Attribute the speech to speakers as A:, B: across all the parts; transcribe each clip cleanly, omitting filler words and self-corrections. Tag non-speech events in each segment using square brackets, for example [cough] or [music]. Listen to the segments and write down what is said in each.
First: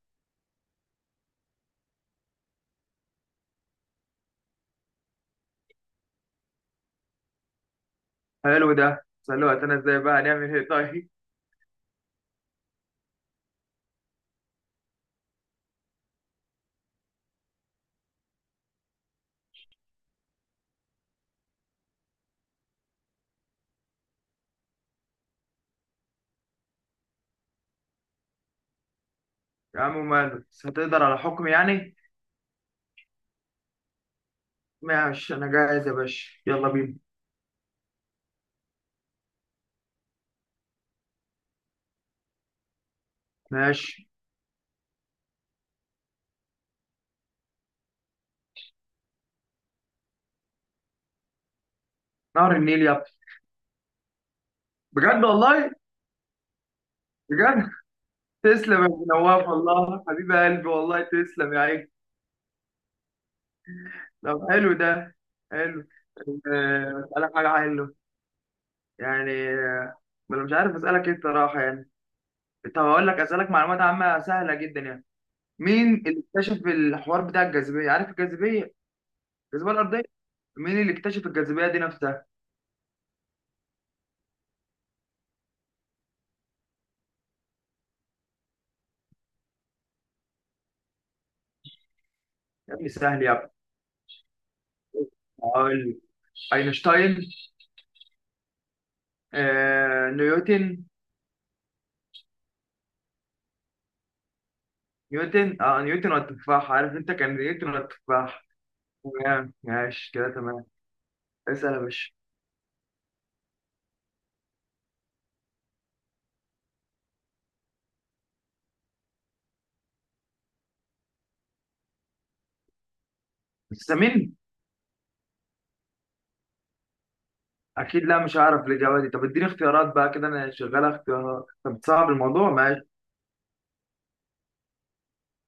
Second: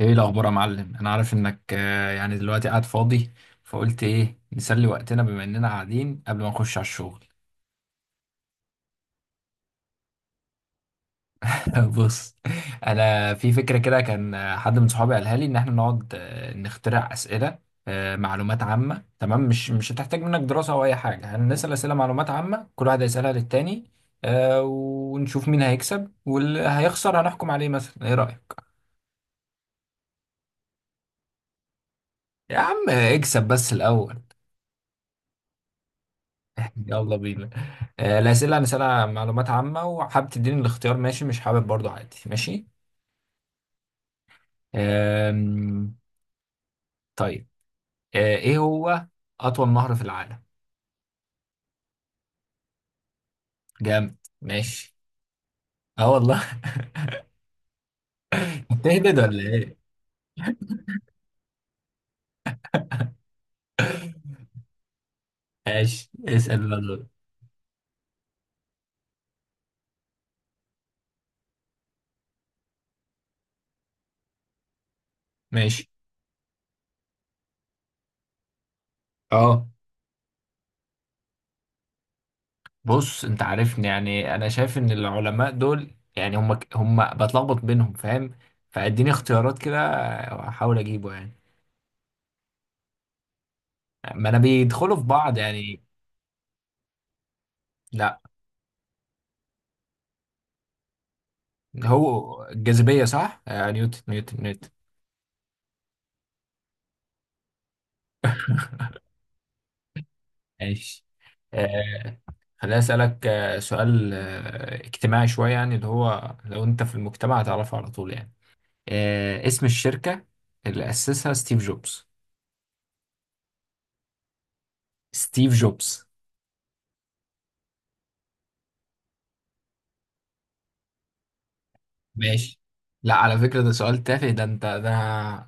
A: ايه الاخبار يا معلم، انا عارف انك يعني دلوقتي قاعد فاضي، فقلت ايه نسلي وقتنا بما اننا قاعدين قبل ما نخش على الشغل.
B: حلو ده سألوه. انا ازاي بقى؟ هنعمل ايه؟ طيب
A: [laughs] بص، انا في فكره كده، كان حد من صحابي قالها لي ان احنا نقعد نخترع اسئله معلومات عامه. تمام، مش هتحتاج منك دراسه او اي حاجه، هنسال اسئله معلومات عامه، كل واحد هيسالها للتاني ونشوف مين هيكسب واللي هيخسر هنحكم عليه، مثلا ايه رايك؟
B: يا عم ماله، بس هتقدر على حكم يعني؟
A: يا عم اكسب بس الاول.
B: ماشي، انا جاهز يا باشا، يلا بينا.
A: يلا بينا. الأسئلة أنا سألها معلومات عامة، وحابب تديني الاختيار ماشي، مش حابب برضو عادي ماشي.
B: ماشي،
A: آم، طيب، إيه هو أطول نهر في العالم؟
B: نهر النيل يا ابني.
A: جامد ماشي.
B: بجد والله.
A: أه والله.
B: بجد.
A: [laughs]
B: تسلم يا ابو
A: بتهبد ولا
B: نواف
A: إيه؟
B: والله، حبيب قلبي والله، تسلم يا عيني. طب حلو ده. حلو.
A: ماشي اسأل بقى دول.
B: اسالك حاجه حلوه. يعني ما انا مش عارف اسالك ايه الصراحه يعني. طب هقول لك، اسالك معلومات عامه سهله جدا يعني.
A: ماشي.
B: مين اللي اكتشف الحوار بتاع الجاذبيه؟ عارف الجاذبيه؟
A: أه.
B: الجاذبيه الارضيه. مين اللي اكتشف الجاذبية دي نفسها؟
A: بص، أنت عارفني يعني، أنا شايف إن العلماء دول يعني هم بتلخبط بينهم، فاهم؟ فاديني اختيارات كده، أحاول أجيبه يعني.
B: يا ابني سهل يا ابني.
A: ما أنا بيدخلوا في بعض يعني.
B: أقول لك. أينشتاين.
A: لا.
B: نيوتن.
A: هو الجاذبية صح؟ آه نيوتن نيوتن نيوتن.
B: نيوتن والتفاح، عارف انت، كان نيوتن والتفاح. تمام، ماشي كده، تمام.
A: ماشي.
B: اسأل يا باشا.
A: آه خليني أسألك سؤال اجتماعي شوية، يعني اللي هو لو أنت في المجتمع هتعرفه على طول يعني، اسم الشركة اللي أسسها ستيف جوبز.
B: السمين.
A: ستيف جوبز.
B: أكيد لا، مش هعرف الإجابة دي. طب اديني اختيارات بقى كده، أنا شغال اختيارات. طب تصعب الموضوع،
A: ماشي.
B: ماشي.
A: لا على فكرة ده سؤال تافه، ده أنت ده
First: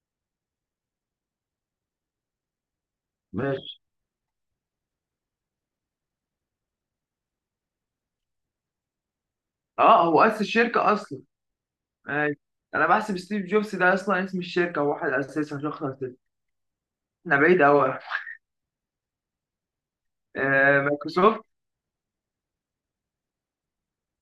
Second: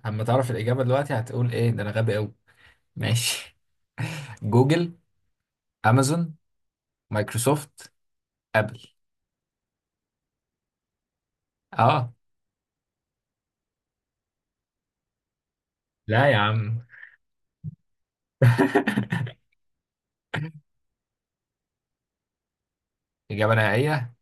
A: أما تعرف الإجابة دلوقتي هتقول إيه، ده أنا غبي أوي. [laughs] ماشي.
B: ماشي،
A: جوجل، أمازون، مايكروسوفت، أبل.
B: اه، هو أسس الشركة أصلا.
A: أه.
B: ماشي. أنا بحسب ستيف جوبز ده أصلا اسم الشركة، هو واحد أسسها، شخص أسسها.
A: لا يا عم.
B: احنا بعيد أوي. مايكروسوفت.
A: [laughs] إجابة نهائية.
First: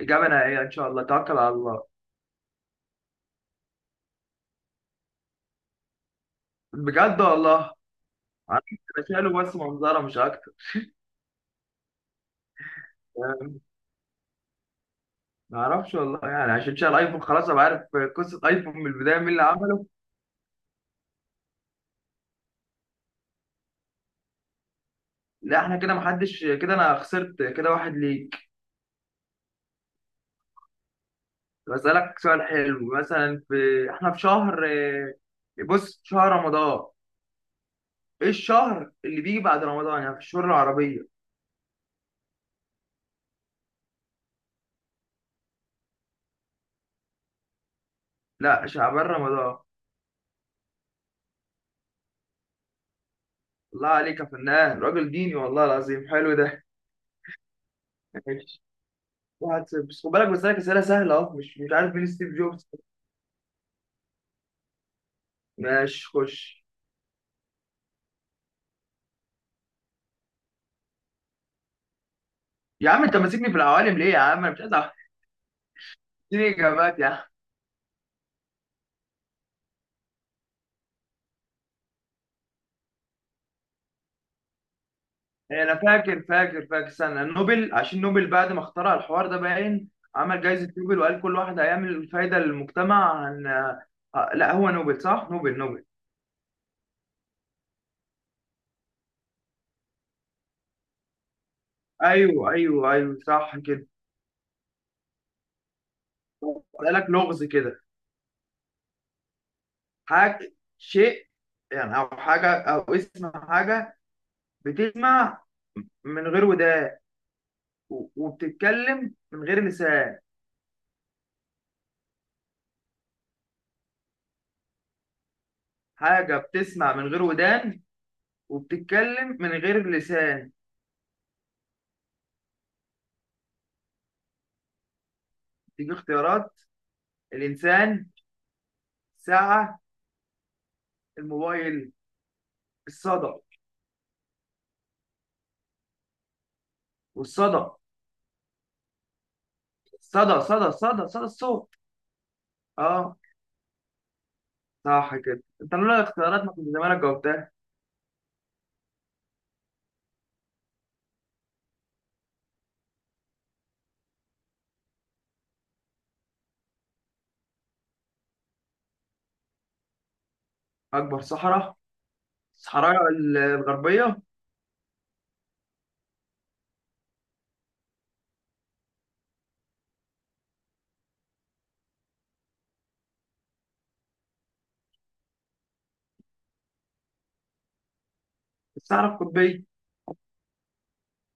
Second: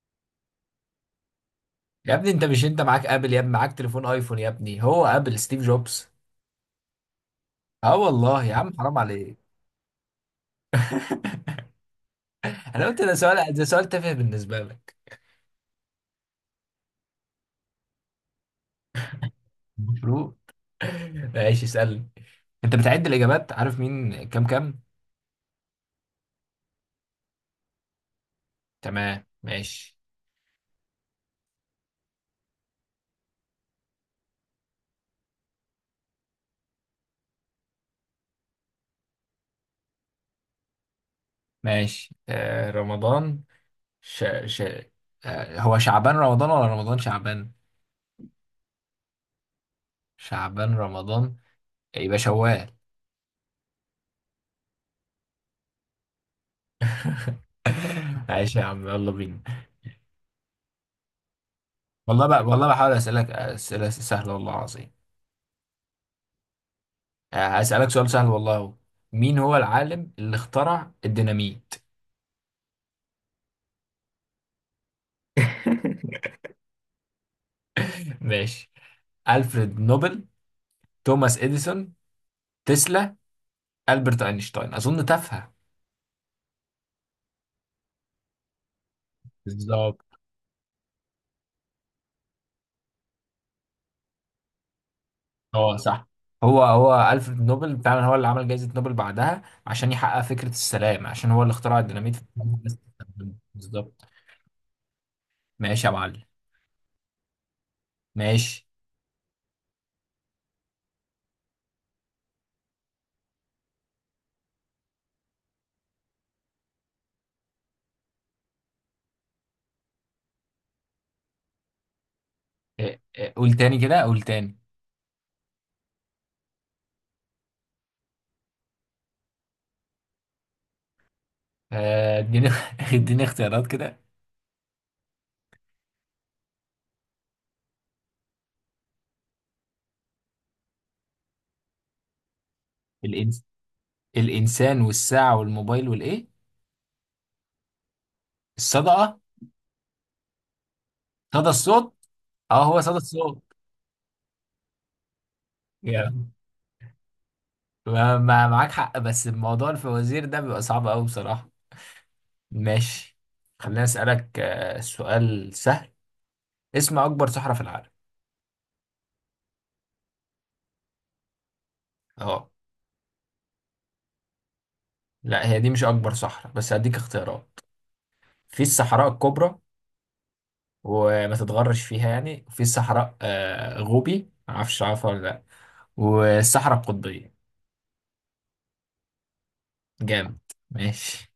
B: إجابة نهائية إن شاء الله، توكل على الله.
A: يا ابني، انت مش، انت معاك ابل يا ابني، معاك تليفون ايفون يا ابني، هو ابل ستيف جوبز.
B: بجد والله.
A: اه والله يا
B: عارف.
A: عم حرام
B: انا
A: عليك.
B: شايله بس منظره، مش اكتر.
A: [laughs] انا قلت ده سؤال، ده سؤال تافه بالنسبه لك.
B: ما اعرفش والله يعني، عشان شايل ايفون خلاص ابقى عارف قصه ايفون من البدايه مين اللي عمله.
A: المفروض. [laughs] ماشي اسالني. انت بتعد الاجابات، عارف مين كام كام.
B: لا، احنا كده محدش، كده انا خسرت كده، واحد ليك.
A: تمام ماشي.
B: بسالك سؤال حلو، مثلا في، احنا في شهر، بص، شهر رمضان. ايه الشهر اللي بيجي بعد رمضان يعني، في الشهور العربيه؟
A: ماشي آه رمضان، ش... ش... آه هو شعبان رمضان ولا رمضان شعبان؟
B: لا، شعبان رمضان.
A: شعبان رمضان، يبقى شوال.
B: الله عليك يا فنان، راجل ديني والله العظيم، حلو ده.
A: [laughs] ماشي
B: ماشي.
A: يا عم يلا بينا.
B: 1-0. بس خد بالك، بسالك اسئله سهله اهو، مش عارف مين
A: والله
B: ستيف
A: بقى،
B: جوبز.
A: والله بحاول اسالك اسئله سهله والله العظيم.
B: ماشي خش.
A: هسالك سؤال سهل والله هو. مين هو العالم اللي اخترع الديناميت؟
B: يا عم انت ماسكني في العوالم ليه يا عم، انا مش عايز أعرف.
A: [laughs]
B: اديني اجابات يا عم.
A: ماشي. ألفريد نوبل، توماس إديسون، تسلا، ألبرت أينشتاين أظن تافهة.
B: إيه، انا فاكر فاكر فاكر، استنى. نوبل، عشان نوبل بعد ما اخترع الحوار ده باين،
A: بالظبط.
B: عمل جائزة نوبل، وقال كل واحد هيعمل فايدة للمجتمع عن. لا، هو نوبل صح، نوبل
A: اه
B: نوبل.
A: صح. هو هو ألفريد نوبل فعلا، هو اللي عمل جائزة نوبل بعدها عشان يحقق فكرة السلام، عشان هو اللي اخترع الديناميت. [laughs] في
B: ايوه
A: الناس
B: ايوه ايوه،
A: تستخدمه.
B: صح كده.
A: بالظبط. ماشي يا معلم.
B: قال لك لغز كده.
A: ماشي.
B: حاجة، شيء يعني، او حاجة، او اسم حاجة. بتسمع من غير ودان، وبتتكلم من غير لسان.
A: إيه، إيه، قول تاني كده، قول تاني.
B: حاجة بتسمع من غير ودان، وبتتكلم من غير لسان.
A: اديني [laughs] اديني اختيارات كده.
B: تيجي اختيارات. الإنسان. ساعة. الموبايل. الصدى.
A: الإنس... الإنسان والساعة والموبايل والإيه؟
B: والصدى،
A: الصدقة.
B: صدى
A: صدى
B: الصوت.
A: الصوت. اه هو صدى
B: اه،
A: الصوت.
B: صح كده، انت لولا
A: يعني،
B: الاختيارات ما كنت زمانك جاوبتها.
A: معاك حق، بس الموضوع الفوازير ده بيبقى صعب قوي بصراحة. ماشي. خليني أسألك سؤال سهل، اسم أكبر صحراء في العالم.
B: أكبر صحراء.
A: اه.
B: الصحراء الغربية.
A: لا هي دي مش أكبر صحراء، بس هديك اختيارات، في الصحراء الكبرى، وما تتغرش فيها يعني، في الصحراء غوبي معرفش عارفها ولا لا، والصحراء القطبية.
B: الصحراء القطبية.
A: جامد ماشي.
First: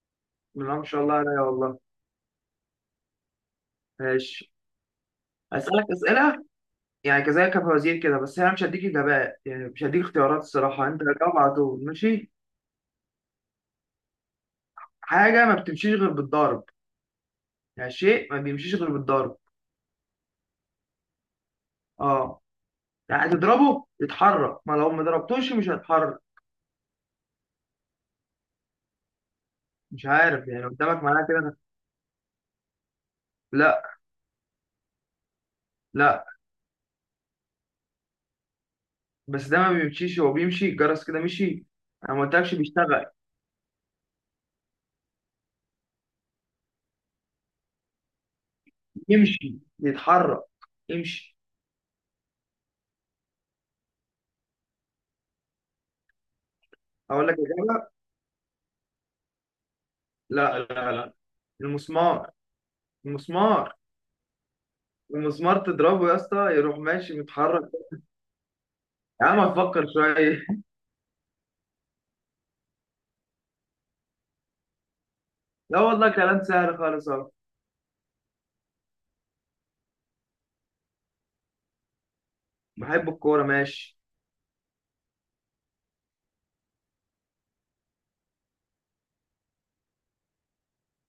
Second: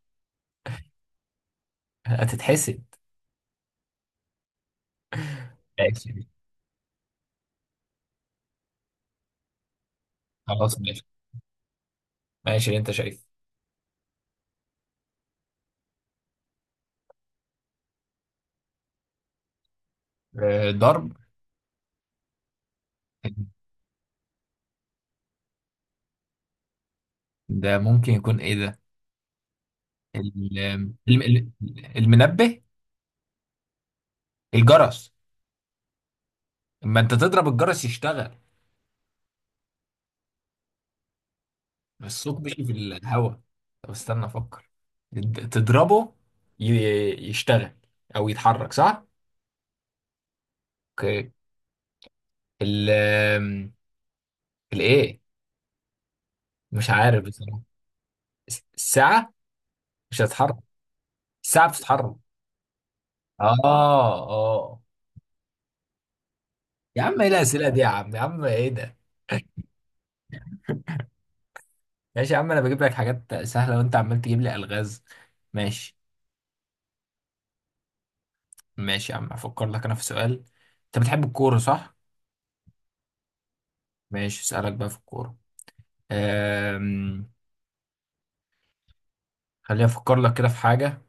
B: لا، ما شاء الله عليا والله.
A: هتتحسد.
B: ماشي. أسألك
A: ماشي دي.
B: أسئلة يعني، كذلك فوازير كده، بس أنا مش هديك إجابات يعني، مش هديك اختيارات
A: خلاص
B: الصراحة، أنت
A: ماشي.
B: هتجاوب على طول ماشي.
A: ماشي اللي انت شايفه.
B: حاجة ما بتمشيش غير بالضرب. يعني شيء ما بيمشيش غير بالضرب.
A: ضرب.
B: اه. يعني تضربه يتحرك، ما لو ما ضربتوش مش هيتحرك.
A: ده ممكن يكون ايه ده؟
B: مش عارف
A: ال-
B: يعني، قدامك،
A: الم-
B: معناها كده
A: ال-
B: ده.
A: المنبه.
B: لا
A: الجرس.
B: لا.
A: اما انت تضرب الجرس يشتغل.
B: بس ده ما بيمشيش، هو بيمشي، الجرس كده مشي.
A: بس
B: انا ما
A: الصوت
B: قلتلكش
A: مشي في
B: بيشتغل.
A: الهواء. طب استنى افكر. تضربه، يشتغل او يتحرك صح؟
B: يمشي يتحرك،
A: اوكي.
B: يمشي.
A: ال الايه مش عارف
B: اقول لك
A: بصراحة.
B: اجابه.
A: الساعة مش هتتحرك.
B: لا لا لا.
A: الساعة بتتحرك.
B: المسمار.
A: اه.
B: المسمار.
A: اه.
B: المسمار تضربه يا اسطى، يروح
A: يا عم
B: ماشي
A: ايه الاسئله
B: متحرك.
A: دي يا عم، يا عم ايه ده؟
B: يا عم افكر شويه [laughs]
A: ماشي يا عم، انا بجيب لك حاجات سهله وانت عمال تجيب لي الغاز.
B: لا
A: ماشي.
B: والله كلام سهل خالص اهو.
A: ماشي يا عم افكر لك، انا في سؤال. انت بتحب الكوره صح؟
B: بحب الكوره ماشي.
A: ماشي اسالك بقى في الكوره. أم... خليني افكر لك كده في حاجه.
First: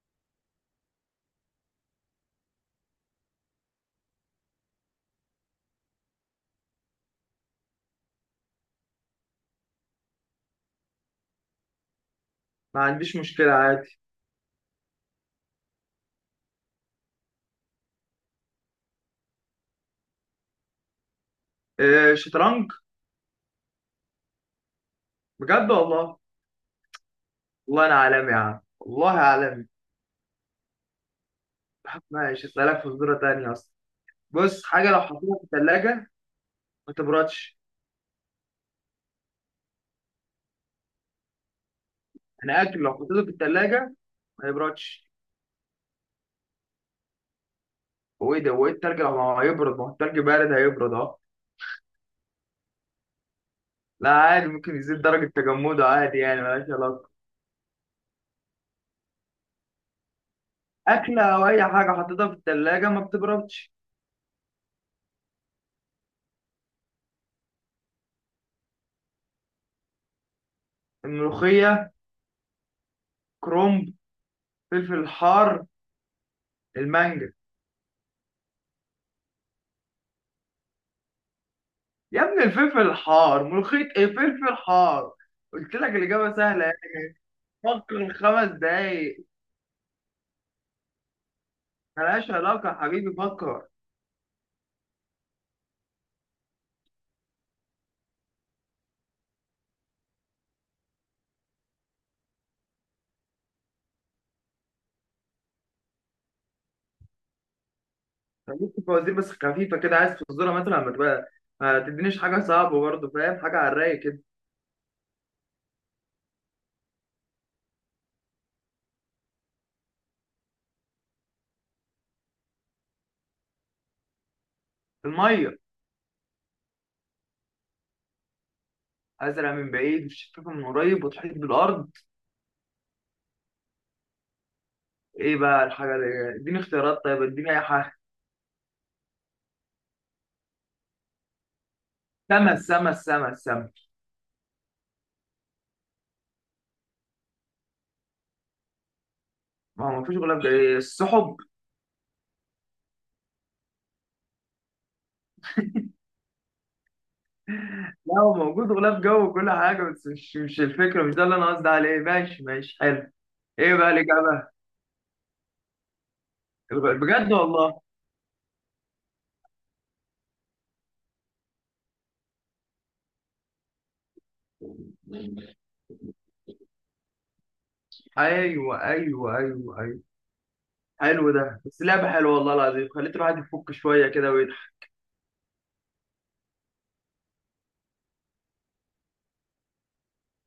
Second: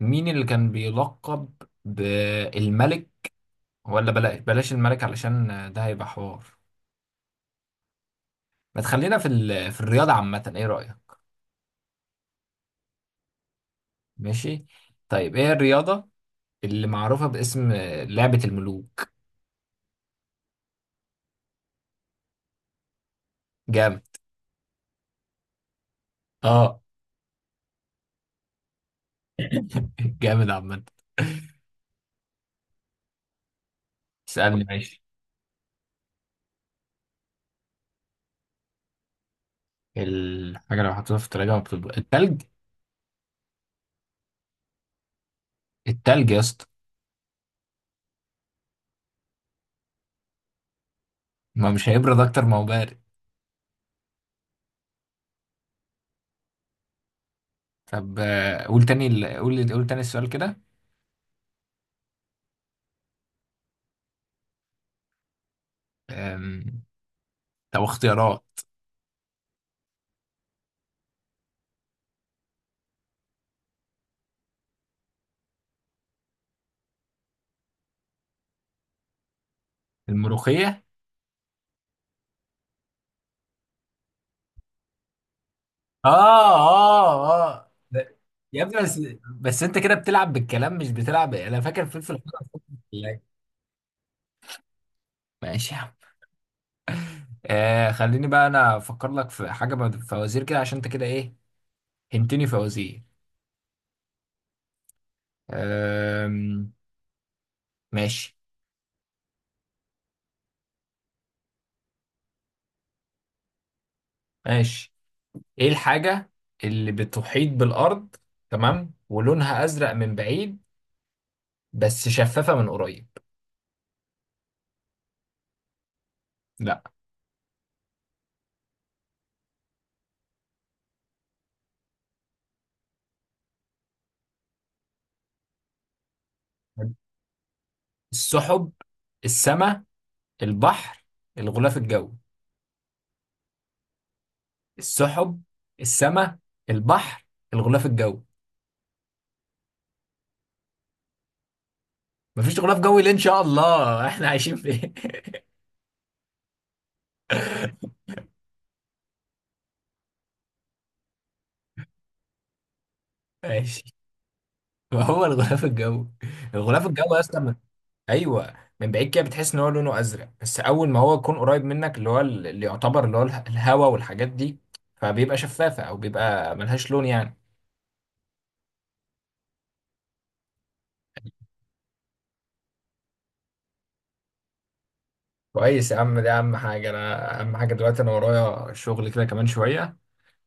A: مين اللي كان بيلقب بالملك؟ ولا بلاش بلاش الملك علشان ده هيبقى حوار. ما تخلينا في في الرياضه عامه، ايه رايك؟
B: ما عنديش مشكله عادي.
A: ماشي. طيب ايه الرياضه اللي معروفه باسم لعبه الملوك؟
B: إيه، شطرنج.
A: جامد.
B: بجد والله.
A: اه.
B: والله انا عالمي يا عم، والله عالمي.
A: [laughs] جامد عامة.
B: ماشي، اسالك فزوره تانية اصلا.
A: اسألني
B: بص، حاجه لو
A: ماشي.
B: حطيتها في الثلاجه ما تبردش.
A: الحاجة لو حطيتها في التلاجة ما بتبرد التلج؟
B: انا اكل لو حطيته في الثلاجه ما يبردش.
A: التلج يا اسطى.
B: هو ايه التلج لو ما هيبرد؟ ما هو التلج بارد، هيبرد اه.
A: ما مش هيبرد أكتر ما هو بارد.
B: لا عادي، ممكن يزيد درجه تجمده عادي يعني، ملهاش علاقه.
A: طب قول تاني، قول تاني السؤال كده.
B: اكله او اي حاجه حطيتها في الثلاجه ما بتبردش.
A: أم، طب اختيارات.
B: الملوخيه. كرومب. فلفل حار. المانجا.
A: الملوخية.
B: يا ابني الفلفل الحار، ملوخيه ايه فلفل حار. قلت لك
A: آه
B: الاجابه سهله.
A: آه آه
B: فكر
A: ده-
B: خمس
A: يا ابني بس.
B: دقايق
A: بس أنت كده بتلعب بالكلام مش بتلعب، أنا فاكر فلفل
B: ملهاش
A: أحمر
B: علاقة يا
A: في
B: حبيبي،
A: الأكل.
B: فكر.
A: ماشي يا عم. خليني بقى أنا أفكر لك في حاجة، فوازير كده عشان أنت كده إيه، هنتني فوازير. آم، ماشي.
B: ممكن فوازير بس خفيفة كده، عايز تصدرها مثلا، ما تبقى ما تدينيش حاجة صعبة برضه، فاهم، حاجة على الرايق كده.
A: ماشي. ايه الحاجة اللي بتحيط بالأرض تمام، ولونها أزرق من بعيد، بس شفافة من قريب؟
B: المية.
A: لا.
B: أزرع من بعيد والشفافة من قريب، وتحيط بالأرض. إيه بقى الحاجة اللي، إديني اختيارات طيب، إديني أي حاجة.
A: السحب، السماء، البحر، الغلاف الجوي.
B: سما السما السما السما.
A: السحب، السماء، البحر، الغلاف الجوي.
B: ما هو مفيش غلاف جوي، السحب.
A: مفيش غلاف جوي ليه؟ إن شاء الله. [laughs] احنا عايشين فين؟ [laughs]
B: لا، هو موجود غلاف جو وكل حاجة، بس مش الفكرة، مش ده اللي أنا قصدي عليه، ماشي ماشي، حلو. إيه
A: ماشي.
B: بقى الإجابة؟
A: ما هو الغلاف الجوي، الغلاف الجوي
B: بجد
A: اصلا.
B: والله.
A: ايوه. من بعيد كده بتحس ان هو لونه ازرق، بس اول ما هو يكون قريب منك، اللي هو اللي يعتبر، اللي هو الهوا والحاجات دي، فبيبقى شفافه او بيبقى ملهاش لون يعني.
B: أيوه أيوه أيوه أيوه. حلو ده، بس لعبة حلوة والله العظيم، خليت الواحد يفك شوية كده ويضحك.
A: كويس يا عم، دي اهم حاجه، انا اهم حاجه دلوقتي انا ورايا شغل كده كمان شويه،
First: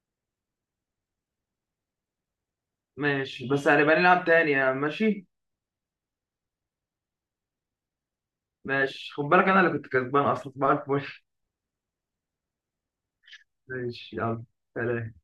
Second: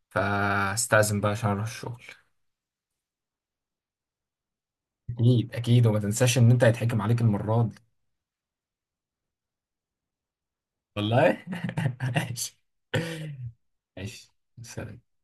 A: فاستأذن بقى عشان اروح الشغل.
B: ماشي، بس هنبقى نلعب تاني يعني، ماشي.
A: اكيد اكيد، وما تنساش ان انت هيتحكم عليك المره دي.
B: ماشي، خد بالك أنا اللي كنت كسبان أصلا، بعرف ماشي.
A: والله. [laughs] ماشي.
B: ماشي
A: ماشي.
B: يلا.
A: سلام.
B: سلام.